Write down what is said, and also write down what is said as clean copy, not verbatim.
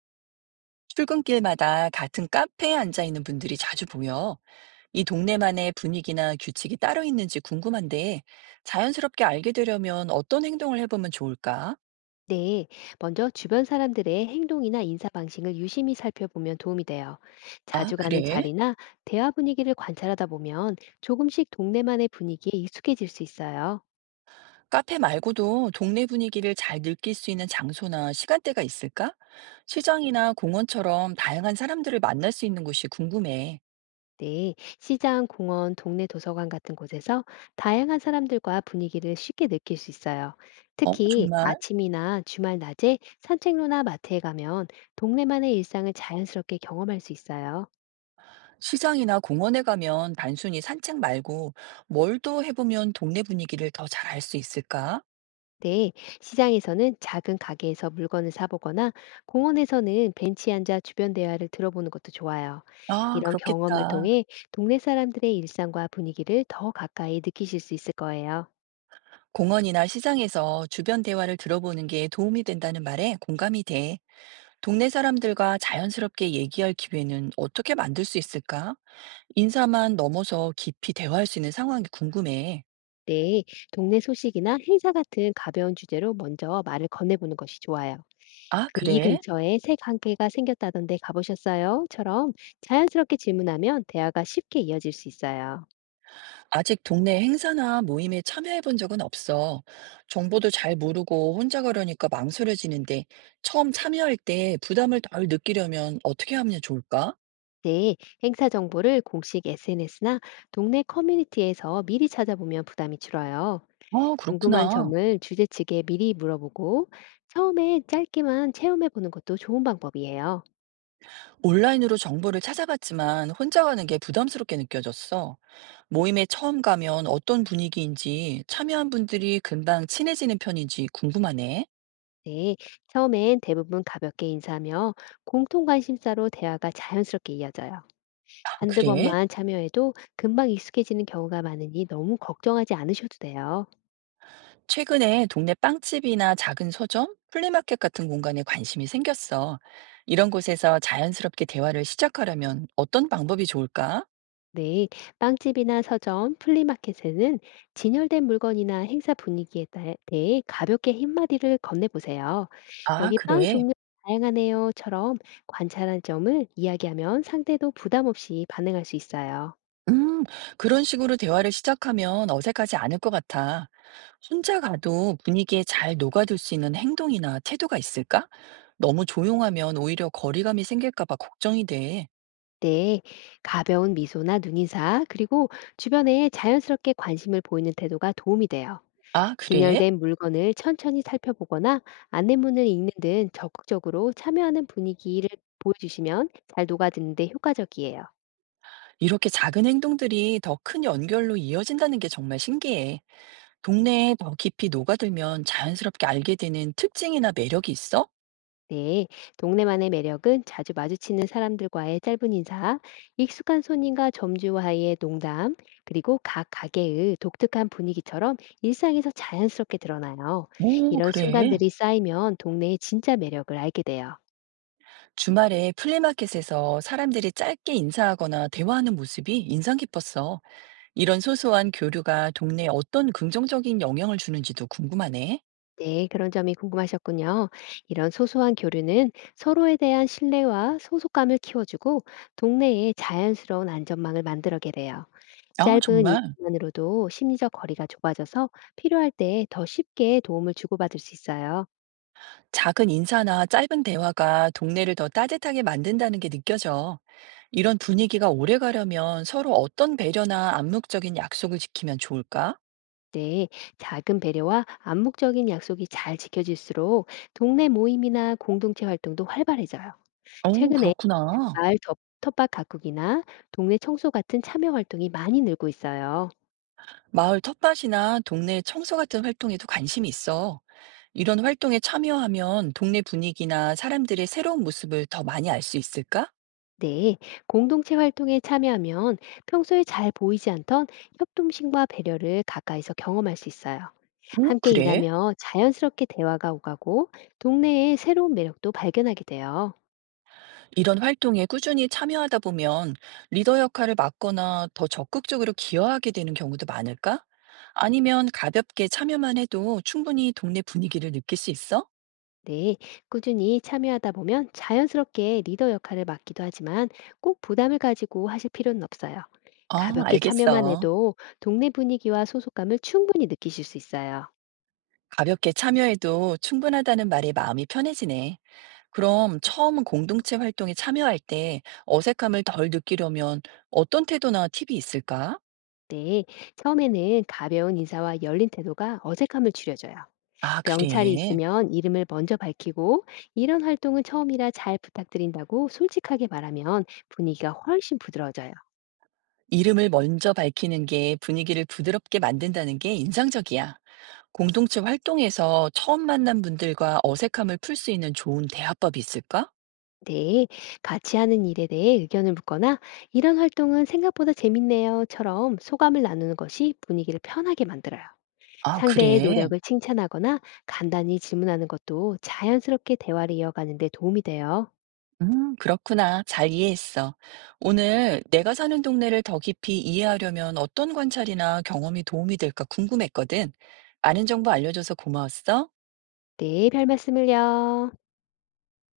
출근길마다 같은 카페에 앉아 있는 분들이 자주 보여. 이 동네만의 분위기나 규칙이 따로 있는지 궁금한데, 자연스럽게 알게 되려면 어떤 행동을 해보면 좋을까? 네, 먼저 주변 사람들의 행동이나 인사 방식을 유심히 살펴보면 도움이 돼요. 아, 자주 가는 그래? 자리나 대화 분위기를 관찰하다 보면 조금씩 동네만의 분위기에 익숙해질 수 있어요. 카페 말고도 동네 분위기를 잘 느낄 수 있는 장소나 시간대가 있을까? 시장이나 공원처럼 다양한 사람들을 만날 수 있는 곳이 궁금해. 네, 시장, 공원, 동네 도서관 같은 곳에서 다양한 사람들과 분위기를 쉽게 느낄 수 있어요. 어, 특히 정말? 아침이나 주말 낮에 산책로나 마트에 가면 동네만의 일상을 자연스럽게 경험할 수 있어요. 시장이나 공원에 가면 단순히 산책 말고 뭘 또 해보면 동네 분위기를 더 잘 알 수 있을까? 네, 시장에서는 작은 가게에서 물건을 사보거나 공원에서는 벤치에 앉아 주변 대화를 들어보는 것도 좋아요. 아, 이런 경험을 그렇겠다. 통해 동네 사람들의 일상과 분위기를 더 가까이 느끼실 수 있을 거예요. 공원이나 시장에서 주변 대화를 들어보는 게 도움이 된다는 말에 공감이 돼. 동네 사람들과 자연스럽게 얘기할 기회는 어떻게 만들 수 있을까? 인사만 넘어서 깊이 대화할 수 있는 상황이 궁금해. 네, 동네 소식이나 행사 같은 가벼운 주제로 먼저 말을 건네보는 것이 좋아요. 아, 그이 그래? 근처에 새 가게가 생겼다던데 가보셨어요?처럼 자연스럽게 질문하면 대화가 쉽게 이어질 수 있어요. 아직 동네 행사나 모임에 참여해 본 적은 없어. 정보도 잘 모르고 혼자 가려니까 망설여지는데 처음 참여할 때 부담을 덜 느끼려면 어떻게 하면 좋을까? 네, 행사 정보를 공식 SNS나 동네 커뮤니티에서 미리 찾아보면 부담이 줄어요. 아, 궁금한 그렇구나. 점을 주재 측에 미리 물어보고 처음에 짧게만 체험해 보는 것도 좋은 방법이에요. 온라인으로 정보를 찾아봤지만 혼자 가는 게 부담스럽게 느껴졌어. 모임에 처음 가면 어떤 분위기인지 참여한 분들이 금방 친해지는 편인지 궁금하네. 네, 처음엔 대부분 가볍게 인사하며 공통 관심사로 대화가 자연스럽게 이어져요. 아, 한두 그래? 번만 참여해도 금방 익숙해지는 경우가 많으니 너무 걱정하지 않으셔도 돼요. 최근에 동네 빵집이나 작은 서점, 플리마켓 같은 공간에 관심이 생겼어. 이런 곳에서 자연스럽게 대화를 시작하려면 어떤 방법이 좋을까? 네, 빵집이나 서점, 플리마켓에는 진열된 물건이나 행사 분위기에 대해 가볍게 한마디를 건네보세요. 아, 여기 빵 그래. 종류 다양하네요처럼 관찰한 점을 이야기하면 상대도 부담 없이 반응할 수 있어요. 음, 그런 식으로 대화를 시작하면 어색하지 않을 것 같아. 혼자 가도 분위기에 잘 녹아들 수 있는 행동이나 태도가 있을까? 너무 조용하면 오히려 거리감이 생길까 봐 걱정이 돼. 네, 가벼운 미소나 눈인사, 그리고 주변에 자연스럽게 관심을 보이는 태도가 도움이 돼요. 아, 그래? 진열된 물건을 천천히 살펴보거나 안내문을 읽는 등 적극적으로 참여하는 분위기를 보여주시면 잘 녹아드는데 효과적이에요. 이렇게 작은 행동들이 더 큰 연결로 이어진다는 게 정말 신기해. 동네에 더 깊이 녹아들면 자연스럽게 알게 되는 특징이나 매력이 있어? 네, 동네만의 매력은 자주 마주치는 사람들과의 짧은 인사, 익숙한 손님과 점주와의 농담, 그리고 각 가게의 독특한 분위기처럼 일상에서 자연스럽게 드러나요. 오, 이런 그래. 순간들이 쌓이면 동네의 진짜 매력을 알게 돼요. 주말에 플리마켓에서 사람들이 짧게 인사하거나 대화하는 모습이 인상 깊었어. 이런 소소한 교류가 동네에 어떤 긍정적인 영향을 주는지도 궁금하네. 네, 그런 점이 궁금하셨군요. 이런 소소한 교류는 서로에 대한 신뢰와 소속감을 키워주고 동네의 자연스러운 안전망을 만들어게 돼요. 아, 짧은 정말? 인사만으로도 심리적 거리가 좁아져서 필요할 때 더 쉽게 도움을 주고받을 수 있어요. 작은 인사나 짧은 대화가 동네를 더 따뜻하게 만든다는 게 느껴져. 이런 분위기가 오래 가려면 서로 어떤 배려나 암묵적인 약속을 지키면 좋을까? 네, 작은 배려와 암묵적인 약속이 잘 지켜질수록 동네 모임이나 공동체 활동도 활발해져요. 어, 최근에 그렇구나. 마을 텃밭 가꾸기나 동네 청소 같은 참여 활동이 많이 늘고 있어요. 마을 텃밭이나 동네 청소 같은 활동에도 관심이 있어. 이런 활동에 참여하면 동네 분위기나 사람들의 새로운 모습을 더 많이 알 수 있을까? 네, 공동체 활동에 참여하면 평소에 잘 보이지 않던 협동심과 배려를 가까이서 경험할 수 있어요. 어 함께 그래? 일하며 자연스럽게 대화가 오가고 동네의 새로운 매력도 발견하게 돼요. 이런 활동에 꾸준히 참여하다 보면 리더 역할을 맡거나 더 적극적으로 기여하게 되는 경우도 많을까? 아니면 가볍게 참여만 해도 충분히 동네 분위기를 느낄 수 있어? 네, 꾸준히 참여하다 보면 자연스럽게 리더 역할을 맡기도 하지만 꼭 부담을 가지고 하실 필요는 없어요. 어, 가볍게 참여만 알겠어. 해도 동네 분위기와 소속감을 충분히 느끼실 수 있어요. 가볍게 참여해도 충분하다는 말에 마음이 편해지네. 그럼 처음 공동체 활동에 참여할 때 어색함을 덜 느끼려면 어떤 태도나 팁이 있을까? 네, 처음에는 가벼운 인사와 열린 태도가 어색함을 줄여줘요. 아, 명찰이 그래. 있으면 이름을 먼저 밝히고 이런 활동은 처음이라 잘 부탁드린다고 솔직하게 말하면 분위기가 훨씬 부드러워져요. 이름을 먼저 밝히는 게 분위기를 부드럽게 만든다는 게 인상적이야. 공동체 활동에서 처음 만난 분들과 어색함을 풀 수 있는 좋은 대화법이 있을까? 네, 같이 하는 일에 대해 의견을 묻거나 이런 활동은 생각보다 재밌네요처럼 소감을 나누는 것이 분위기를 편하게 만들어요. 아, 상대의 그래. 노력을 칭찬하거나 간단히 질문하는 것도 자연스럽게 대화를 이어가는 데 도움이 돼요. 그렇구나. 잘 이해했어. 오늘 내가 사는 동네를 더 깊이 이해하려면 어떤 관찰이나 경험이 도움이 될까 궁금했거든. 많은 정보 알려줘서 고마웠어. 네, 별 말씀을요.